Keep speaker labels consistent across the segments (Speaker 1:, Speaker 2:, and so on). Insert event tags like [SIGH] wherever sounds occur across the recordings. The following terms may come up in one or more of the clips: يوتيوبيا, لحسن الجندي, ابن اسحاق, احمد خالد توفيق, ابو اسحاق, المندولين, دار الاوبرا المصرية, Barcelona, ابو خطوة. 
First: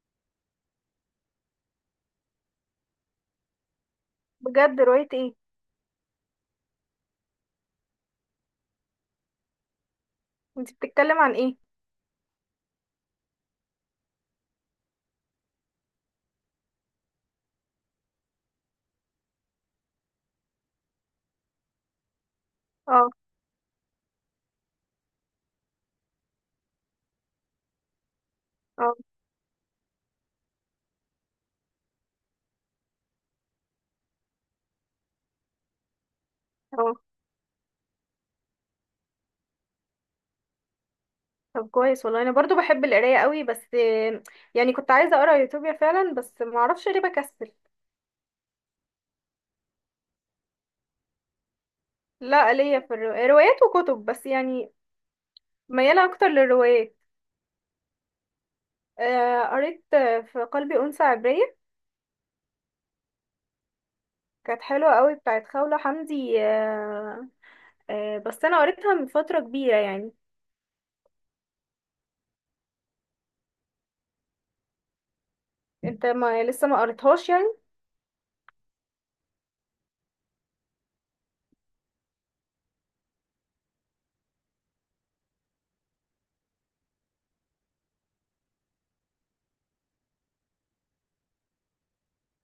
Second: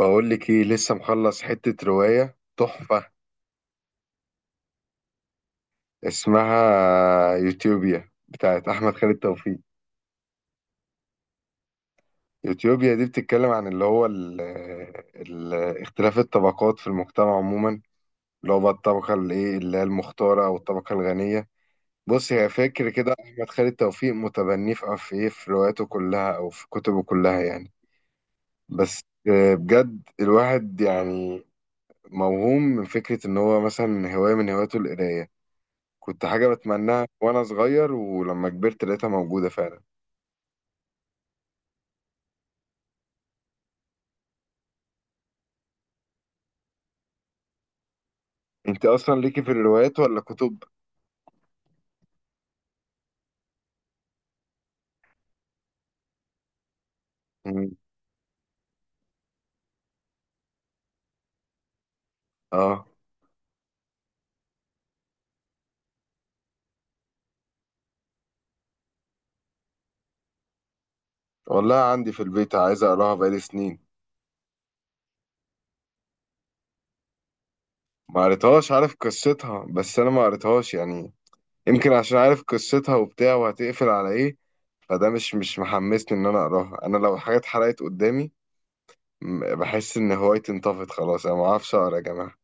Speaker 1: بقول لك ايه، لسه مخلص حتة رواية تحفة.
Speaker 2: بجد رواية ايه؟
Speaker 1: اسمها يوتيوبيا، بتاعت احمد خالد توفيق.
Speaker 2: انت بتتكلم عن ايه؟
Speaker 1: يوتيوبيا دي بتتكلم عن اللي هو ال ال اختلاف الطبقات في المجتمع عموما، اللي هو بقى الطبقة اللي ايه، اللي هي المختارة او الطبقة الغنية. بص، هي فاكر
Speaker 2: اه.
Speaker 1: كده احمد خالد توفيق متبني في ايه، في رواياته كلها او في كتبه كلها يعني.
Speaker 2: اه.
Speaker 1: بس بجد الواحد يعني موهوم من فكرة ان هو مثلا هواية من هواياته القراية. كنت حاجة
Speaker 2: اه.
Speaker 1: بتمناها وأنا صغير، ولما كبرت لقيتها موجودة فعلا.
Speaker 2: طب كويس والله، انا برضو بحب القراية قوي بس يعني كنت عايزة اقرا يوتوبيا فعلا بس ما اعرفش ليه بكسل.
Speaker 1: أنت أصلا ليكي في الروايات ولا كتب؟
Speaker 2: لا، ليا في روايات وكتب بس يعني ميالة اكتر للروايات.
Speaker 1: مم.
Speaker 2: قريت في قلبي أنثى عبرية،
Speaker 1: آه،
Speaker 2: كانت حلوة قوي بتاعت خولة حمدي. بس انا قريتها من فترة كبيرة يعني.
Speaker 1: والله عندي في البيت، عايز أقراها بقالي سنين.
Speaker 2: انت ما لسه ما قريتهاش يعني؟
Speaker 1: ما قريتهاش، عارف قصتها، بس أنا ما قريتهاش يعني. يمكن عشان عارف قصتها وبتاع وهتقفل على إيه، فده مش محمسني إن أنا أقراها. أنا لو الحاجة اتحرقت قدامي، بحس إن هوايتي انطفت خلاص، أنا ما أعرفش أقرا يا جماعة.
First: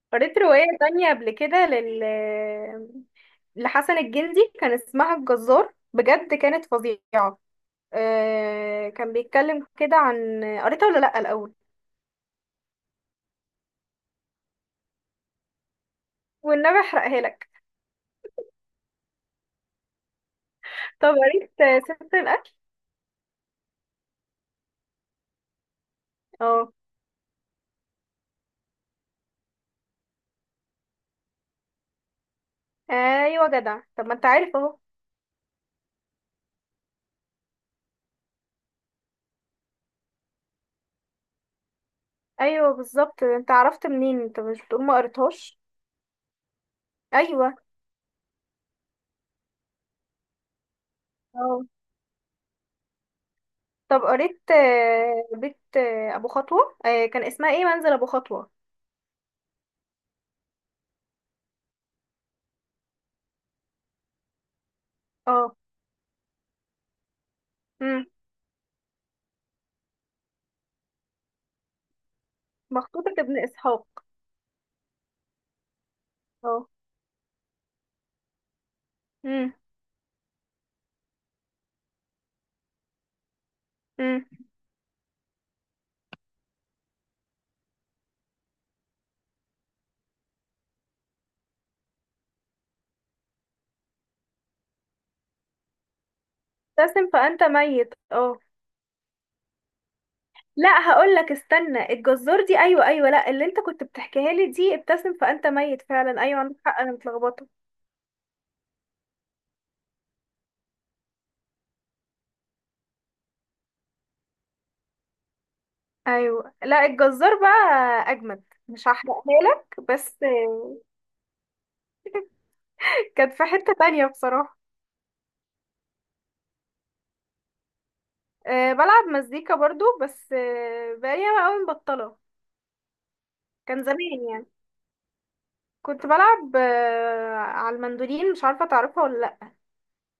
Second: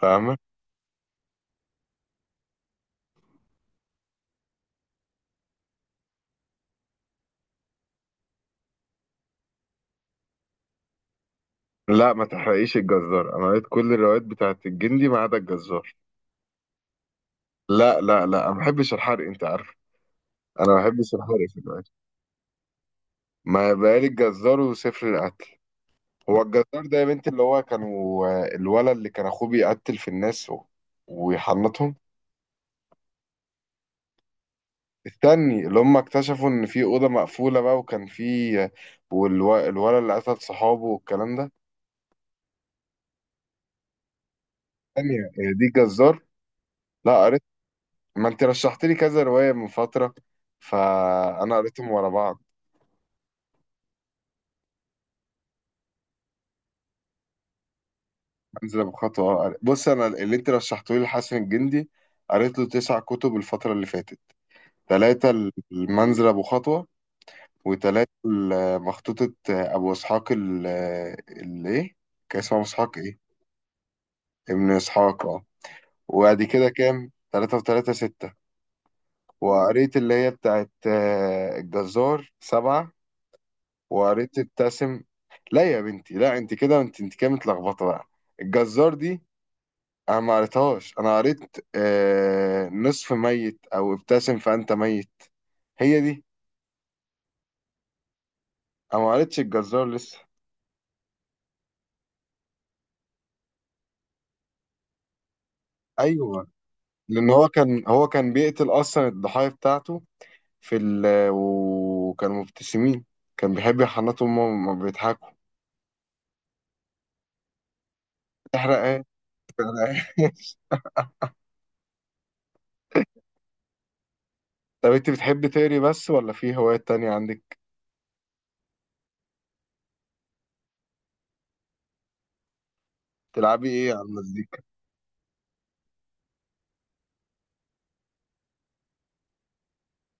Speaker 1: فاهمة؟
Speaker 2: قريت رواية تانية قبل كده لحسن الجندي، كان اسمها الجزار، بجد كانت فظيعة. كان بيتكلم كده، عن قريتها ولا لأ الأول؟
Speaker 1: لا ما تحرقيش الجزار، أنا قريت كل الروايات بتاعت الجندي ما عدا الجزار.
Speaker 2: والنبي احرقها لك.
Speaker 1: لا لا لا، أنا ما بحبش الحرق أنت عارف. أنا ما
Speaker 2: طب
Speaker 1: بحبش الحرق
Speaker 2: قريت
Speaker 1: في الأكل.
Speaker 2: ست الأكل؟
Speaker 1: ما بقالي الجزار وسفر القتل. هو الجزار
Speaker 2: اه.
Speaker 1: ده يا بنتي اللي هو كانوا، الولد اللي كان أخوه بيقتل في الناس ويحنطهم.
Speaker 2: ايوه جدع، طب ما انت عارف اهو.
Speaker 1: استني، اللي هم اكتشفوا إن في أوضة مقفولة بقى وكان في، والولد اللي قتل صحابه والكلام ده.
Speaker 2: ايوه بالظبط، انت عرفت منين؟ انت مش بتقول ما
Speaker 1: ثانية، هي
Speaker 2: قريتهاش؟
Speaker 1: دي جزار؟ لا قريت،
Speaker 2: ايوه.
Speaker 1: ما أنت رشحت لي كذا رواية من فترة، فأنا
Speaker 2: اه.
Speaker 1: قريتهم ورا بعض.
Speaker 2: طب قريت بيت ابو خطوة كان اسمها ايه، منزل ابو خطوة.
Speaker 1: انزل بخطوة بص، انا اللي انت رشحته لي لحسن الجندي، قريت له 9 كتب الفترة اللي فاتت. ثلاثة
Speaker 2: اه.
Speaker 1: المنزل ابو خطوة،
Speaker 2: امم
Speaker 1: وثلاثة مخطوطة ابو اسحاق اللي ايه، كان اسمه ابو اسحاق
Speaker 2: مخطوطة
Speaker 1: ايه.
Speaker 2: ابن اسحاق.
Speaker 1: ابن اسحاق اه. وبعد
Speaker 2: اه.
Speaker 1: كده كام؟ ثلاثة وثلاثة ستة. وقريت اللي هي بتاعت الجزار سبعة.
Speaker 2: مم.
Speaker 1: وقريت ابتسم. لا يا بنتي لا، انت كده انت كده متلخبطة بقى. الجزار دي انا ما قريتهاش، انا قريت آه نصف ميت او ابتسم فانت ميت، هي دي.
Speaker 2: ابتسم فأنت ميت. اه.
Speaker 1: انا ما قريتش الجزار لسه.
Speaker 2: لا، هقول لك استنى، الجزار دي ايوه ايوه، لا اللي انت كنت بتحكيها لي دي ابتسم فأنت ميت فعلا، ايوه
Speaker 1: ايوه،
Speaker 2: عندك حق انا
Speaker 1: لان
Speaker 2: متلخبطه.
Speaker 1: هو كان بيقتل اصلا الضحايا بتاعته في وكانوا مبتسمين، كان بيحب يحنطهم وهم بيضحكوا.
Speaker 2: ايوه. لا الجزار بقى اجمد،
Speaker 1: احرق
Speaker 2: مش
Speaker 1: ايه،
Speaker 2: هحرقها
Speaker 1: احرق
Speaker 2: لك
Speaker 1: ايه.
Speaker 2: بس.
Speaker 1: [LAUGHS]
Speaker 2: [LAUGHS] كانت في حتة تانية بصراحة.
Speaker 1: طب انت بتحبي تقري بس ولا في هوايات تانية عندك؟
Speaker 2: أه، بلعب مزيكا برضو بس بقالي ياما قوي مبطلة.
Speaker 1: تلعبي
Speaker 2: كان
Speaker 1: ايه
Speaker 2: زمان
Speaker 1: على
Speaker 2: يعني،
Speaker 1: المزيكا؟
Speaker 2: كنت بلعب على المندولين، مش عارفة تعرفها ولا لأ؟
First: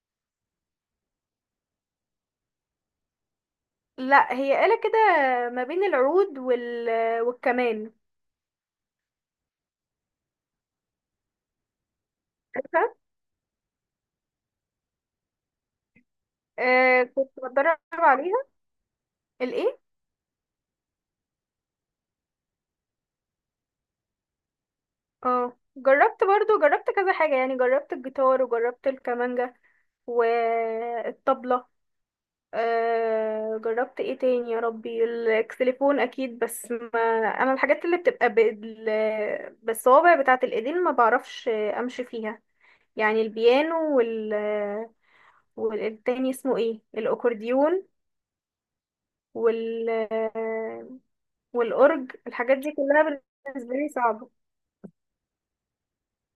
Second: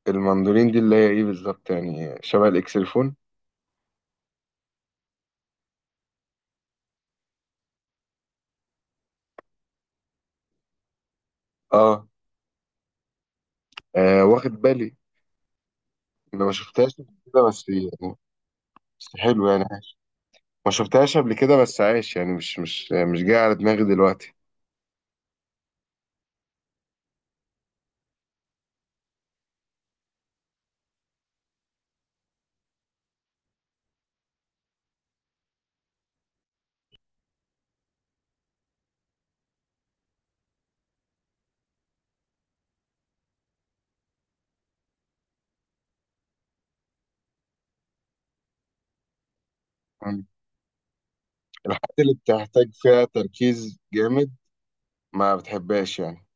Speaker 1: المندولين دي اللي هي ايه بالظبط، يعني شبه الاكسلفون؟
Speaker 2: لأ، هي آلة كده ما بين العود والكمان.
Speaker 1: اه واخد بالي، انا ما شفتهاش
Speaker 2: آه
Speaker 1: قبل
Speaker 2: كنت
Speaker 1: كده بس
Speaker 2: بتدرب
Speaker 1: يعني.
Speaker 2: عليها.
Speaker 1: بس حلو يعني،
Speaker 2: الايه؟
Speaker 1: ما شفتهاش قبل كده بس عايش يعني، مش جاي على دماغي دلوقتي.
Speaker 2: اه جربت برضو، جربت كذا حاجة يعني، جربت الجيتار وجربت الكمانجة والطبلة. آه، جربت ايه تاني يا ربي؟ الاكسليفون اكيد. بس ما انا، الحاجات اللي بتبقى بالصوابع بتاعة الايدين ما بعرفش امشي فيها، يعني البيانو والتاني اسمه ايه، الاكورديون وال
Speaker 1: مم. الحاجات
Speaker 2: والأورج،
Speaker 1: اللي
Speaker 2: الحاجات
Speaker 1: بتحتاج
Speaker 2: دي كلها
Speaker 1: فيها
Speaker 2: بالنسبة
Speaker 1: تركيز
Speaker 2: لي
Speaker 1: جامد
Speaker 2: صعبة.
Speaker 1: ما بتحبهاش يعني.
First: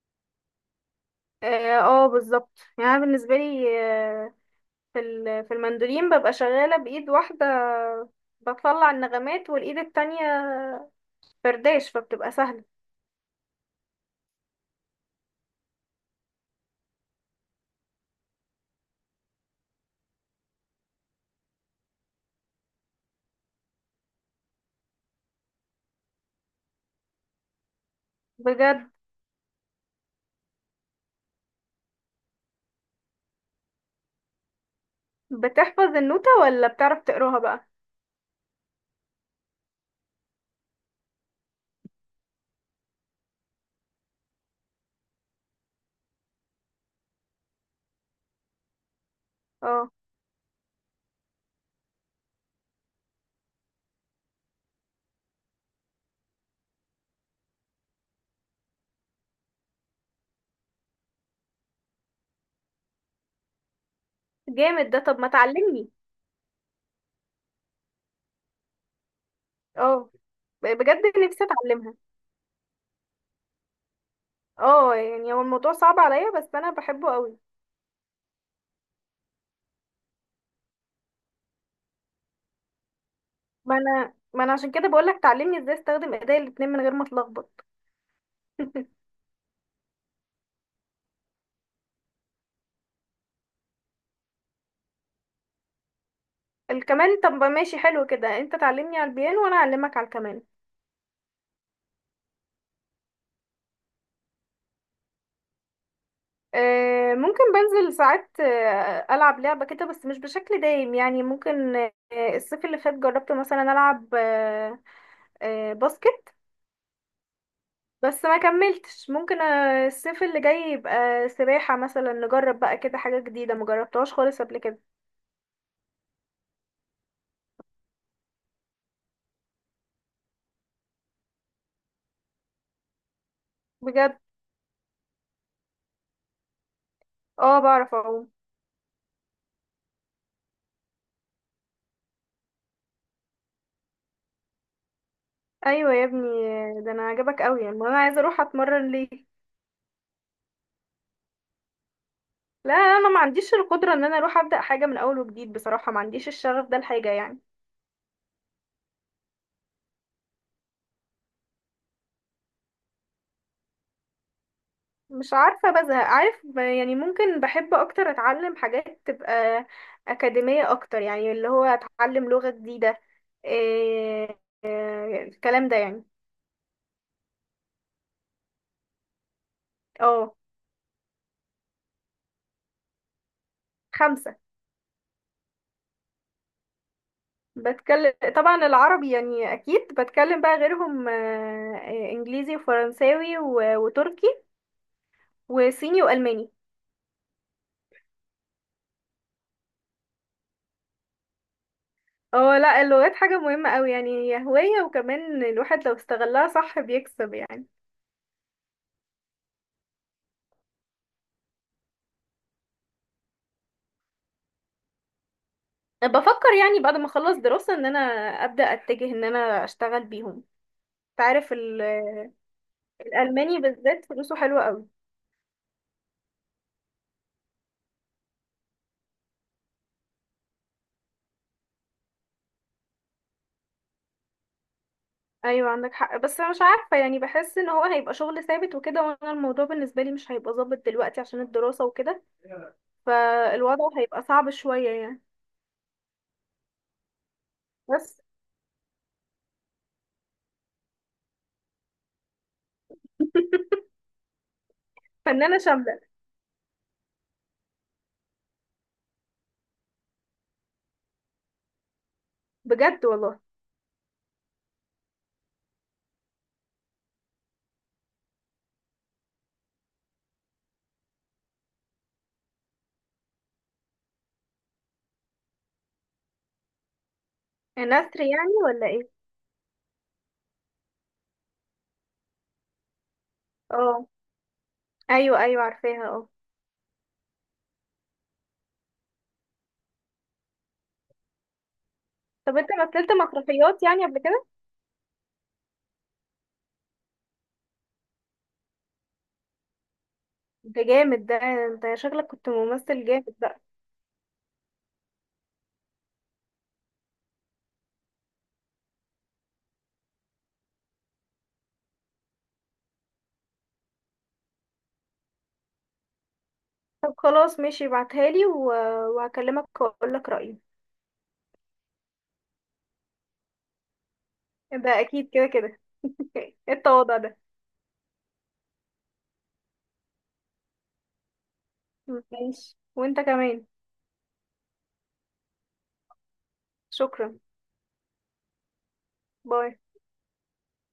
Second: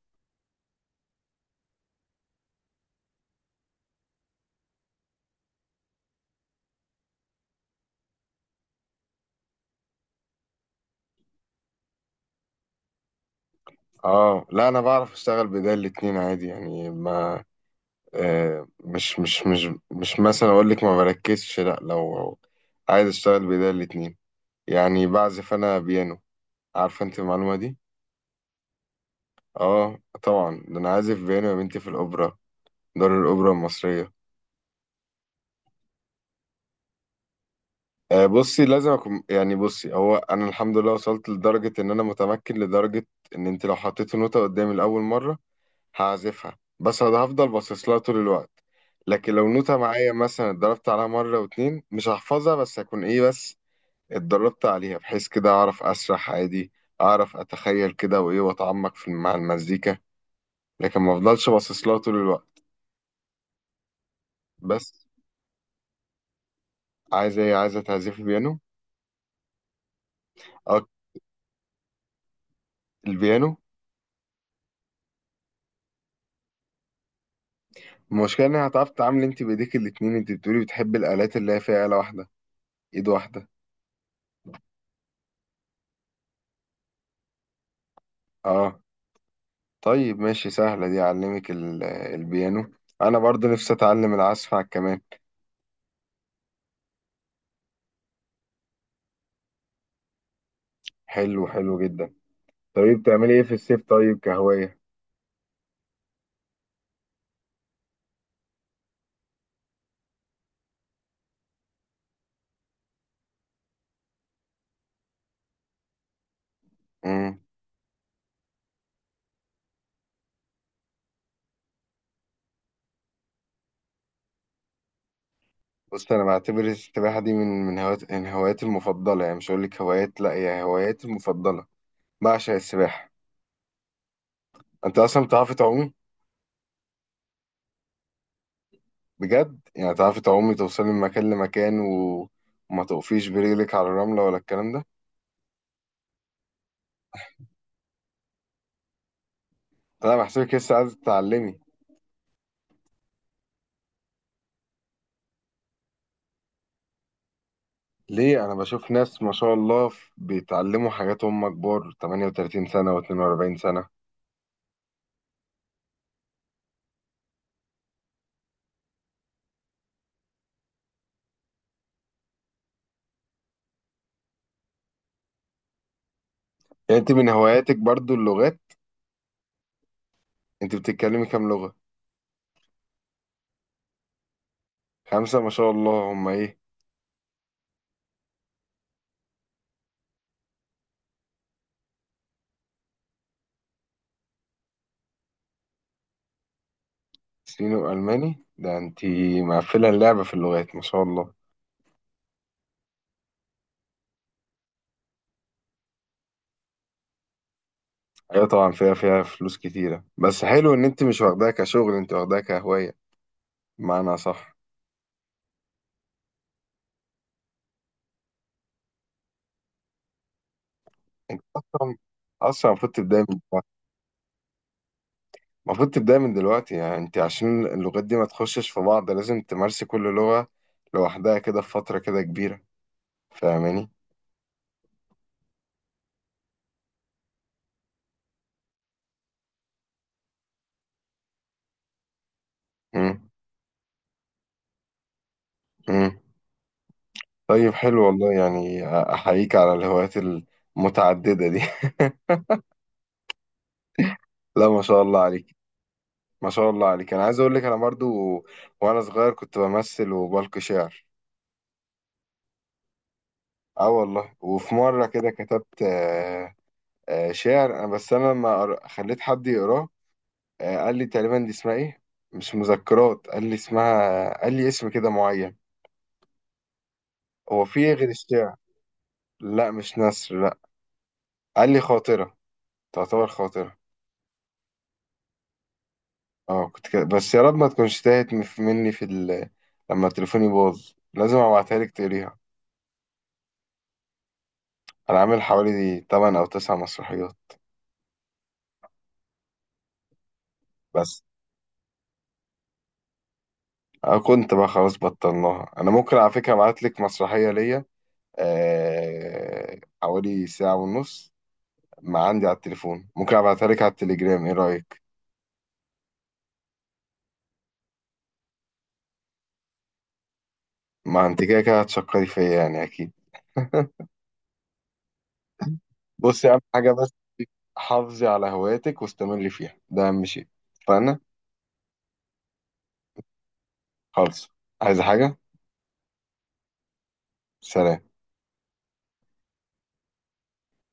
Speaker 2: اه بالظبط يعني، أنا بالنسبه لي في المندولين ببقى شغاله بايد واحده بطلع النغمات، والايد التانية فرداش، فبتبقى سهله.
Speaker 1: اه لا، انا بعرف اشتغل بإيديا الاتنين عادي يعني ما آه، مش مثلا اقول لك ما بركزش، لا لو عايز اشتغل بإيديا الاتنين يعني، بعزف انا بيانو. عارفه انت المعلومه دي؟
Speaker 2: بجد؟
Speaker 1: اه طبعا، ده انا عازف بيانو يا بنتي في الاوبرا، دار الاوبرا المصريه.
Speaker 2: بتحفظ النوتة ولا بتعرف تقراها بقى؟
Speaker 1: بصي لازم اكون يعني، بصي هو انا الحمد لله وصلت لدرجه ان انا متمكن لدرجه ان انت لو حطيتي نوته قدامي لاول مره هعزفها، بس انا هفضل باصص لها طول الوقت. لكن لو نوته
Speaker 2: اه
Speaker 1: معايا مثلا اتدربت عليها مره واتنين، مش هحفظها بس هكون ايه، بس اتدربت عليها بحيث كده اعرف اسرح عادي، اعرف اتخيل كده وايه واتعمق في مع المزيكا، لكن ما افضلش باصص لها طول الوقت.
Speaker 2: جامد
Speaker 1: بس
Speaker 2: ده، طب ما تعلمني.
Speaker 1: عايزه ايه، عايزه تعزفي بيانو؟
Speaker 2: اه
Speaker 1: اه
Speaker 2: بجد، نفسي اتعلمها.
Speaker 1: البيانو.
Speaker 2: اه يعني هو الموضوع صعب عليا بس انا بحبه قوي.
Speaker 1: المشكلة إن هتعرف تتعامل أنت بإيديك الاتنين. أنت بتقولي بتحبي الآلات اللي هي فيها آلة واحدة، إيد واحدة.
Speaker 2: ما انا عشان كده بقولك تعلمني ازاي استخدم ايديا الاتنين من غير ما اتلخبط. [LAUGHS]
Speaker 1: أه طيب ماشي، سهلة دي، أعلمك البيانو. أنا برضو نفسي أتعلم العزف على الكمان.
Speaker 2: الكمان، طب ماشي حلو كده، انت تعلمني على البيانو وانا اعلمك على الكمان.
Speaker 1: حلو، حلو جدا. طيب بتعملي إيه في الصيف طيب كهواية؟
Speaker 2: ممكن بنزل ساعات ألعب لعبة كده بس مش بشكل دايم يعني. ممكن الصيف اللي فات جربت مثلا ألعب باسكت.
Speaker 1: مم.
Speaker 2: بس ما كملتش. ممكن الصيف اللي جاي يبقى سباحة مثلا، نجرب بقى كده حاجة جديدة مجربتهاش خالص قبل كده.
Speaker 1: بص أنا بعتبر السباحة دي من هوايات من هواياتي المفضلة، يعني مش هقولك هوايات، لأ هي هواياتي المفضلة. بعشق السباحة.
Speaker 2: بجد؟
Speaker 1: أنت أصلا بتعرفي تعومي؟
Speaker 2: اه بعرف اعوم.
Speaker 1: بجد؟ يعني تعرفي تعومي توصلي من مكان لمكان، و... وما تقفيش برجلك على الرملة ولا الكلام ده؟
Speaker 2: ايوه يا ابني. ده انا عجبك قوي يعني، ما انا عايزه اروح اتمرن ليه.
Speaker 1: انا بحسبك لسه عايز تتعلمي.
Speaker 2: لا انا ما عنديش القدره ان انا اروح ابدا حاجه من اول وجديد، بصراحه ما عنديش الشغف ده الحاجه يعني.
Speaker 1: ليه، انا بشوف ناس ما شاء الله بيتعلموا حاجات هم كبار، 38 سنة و42 سنة.
Speaker 2: مش عارفة، بزهق عارف يعني ممكن بحب أكتر أتعلم حاجات تبقى أكاديمية أكتر، يعني اللي هو أتعلم لغة جديدة، إيه إيه الكلام ده يعني.
Speaker 1: يعني انت من هواياتك برضو اللغات؟
Speaker 2: اه.
Speaker 1: انت بتتكلمي كام لغة؟
Speaker 2: خمسة.
Speaker 1: خمسة ما شاء الله، هم ايه؟
Speaker 2: بتكلم طبعا العربي يعني، أكيد بتكلم بقى غيرهم آه، إيه، إنجليزي وفرنساوي وتركي وصيني وألماني.
Speaker 1: صيني والماني، ده انت مقفلة اللعبة في اللغات ما شاء الله.
Speaker 2: اه، لا اللغات حاجة مهمة أوي يعني، هي هواية، وكمان الواحد لو استغلها صح بيكسب يعني.
Speaker 1: ايوه طبعا، فيها فلوس كتيرة، بس حلو ان انت مش واخداها كشغل، انت واخداها كهواية، بمعنى صح.
Speaker 2: بفكر يعني بعد ما اخلص دراسة ان انا ابدأ اتجه ان انا اشتغل بيهم،
Speaker 1: انت
Speaker 2: تعرف.
Speaker 1: اصلا، اصلا المفروض تبداي،
Speaker 2: الالماني بالذات فلوسه حلوة قوي.
Speaker 1: المفروض تبدأ من دلوقتي يعني، انت عشان اللغات دي ما تخشش في بعض لازم تمارسي كل لغة لوحدها كده في فترة كده كبيرة. فاهماني؟
Speaker 2: ايوه عندك حق، بس انا مش عارفة يعني، بحس ان هو هيبقى شغل ثابت وكده، وانا الموضوع بالنسبة لي مش هيبقى ظابط دلوقتي عشان الدراسة وكده،
Speaker 1: مم.
Speaker 2: فالوضع هيبقى صعب شوية يعني.
Speaker 1: مم. طيب حلو
Speaker 2: بس.
Speaker 1: والله يعني، أحييك على الهوايات المتعددة دي. [LAUGHS] لا ما شاء الله عليك.
Speaker 2: فنانة شاملة.
Speaker 1: ما شاء الله عليك، أنا عايز أقول لك أنا برضو وأنا صغير كنت بمثل وبلقي شعر.
Speaker 2: بجد والله.
Speaker 1: اه والله، وفي مرة كده كتبت شعر، أنا- بس أنا لما قر- خليت حد يقراه. قال لي تقريبا دي اسمها ايه، مش مذكرات، قال لي اسمها، قال لي اسم كده معين. هو في إيه غير
Speaker 2: نثر يعني
Speaker 1: الشعر؟
Speaker 2: ولا ايه؟
Speaker 1: لا مش نثر، لا. قال لي خاطرة، تعتبر خاطرة.
Speaker 2: اه ايوه ايوه عارفاها اه.
Speaker 1: اه كنت كده، بس يا رب ما تكونش تاهت مني في لما تليفوني باظ لازم ابعتها لك تقريها.
Speaker 2: طب انت مثلت مسرحيات يعني قبل كده؟
Speaker 1: انا عامل حوالي 8 او 9 مسرحيات.
Speaker 2: ده
Speaker 1: بس
Speaker 2: جامد، ده انت شكلك كنت ممثل جامد.
Speaker 1: أنا كنت بقى خلاص بطلناها. انا ممكن على فكرة ابعت لك مسرحية ليا، حوالي ساعة ونص، ما عندي على التليفون، ممكن ابعتها لك على التليجرام، ايه رأيك؟
Speaker 2: طب خلاص ماشي، ابعتها لي وهكلمك واقول لك رأيي.
Speaker 1: ما انت كده كده هتشكري فيا يعني اكيد. [LAUGHS]
Speaker 2: ده اكيد كده كده. [LAUGHS]
Speaker 1: بصي
Speaker 2: ايه
Speaker 1: اهم حاجه، بس
Speaker 2: التواضع ده.
Speaker 1: حافظي على هواياتك واستمري فيها، ده اهم شيء. فانا
Speaker 2: ماشي، وانت كمان.
Speaker 1: خالص، عايزه حاجه؟
Speaker 2: شكرا.
Speaker 1: سلام.
Speaker 2: باي.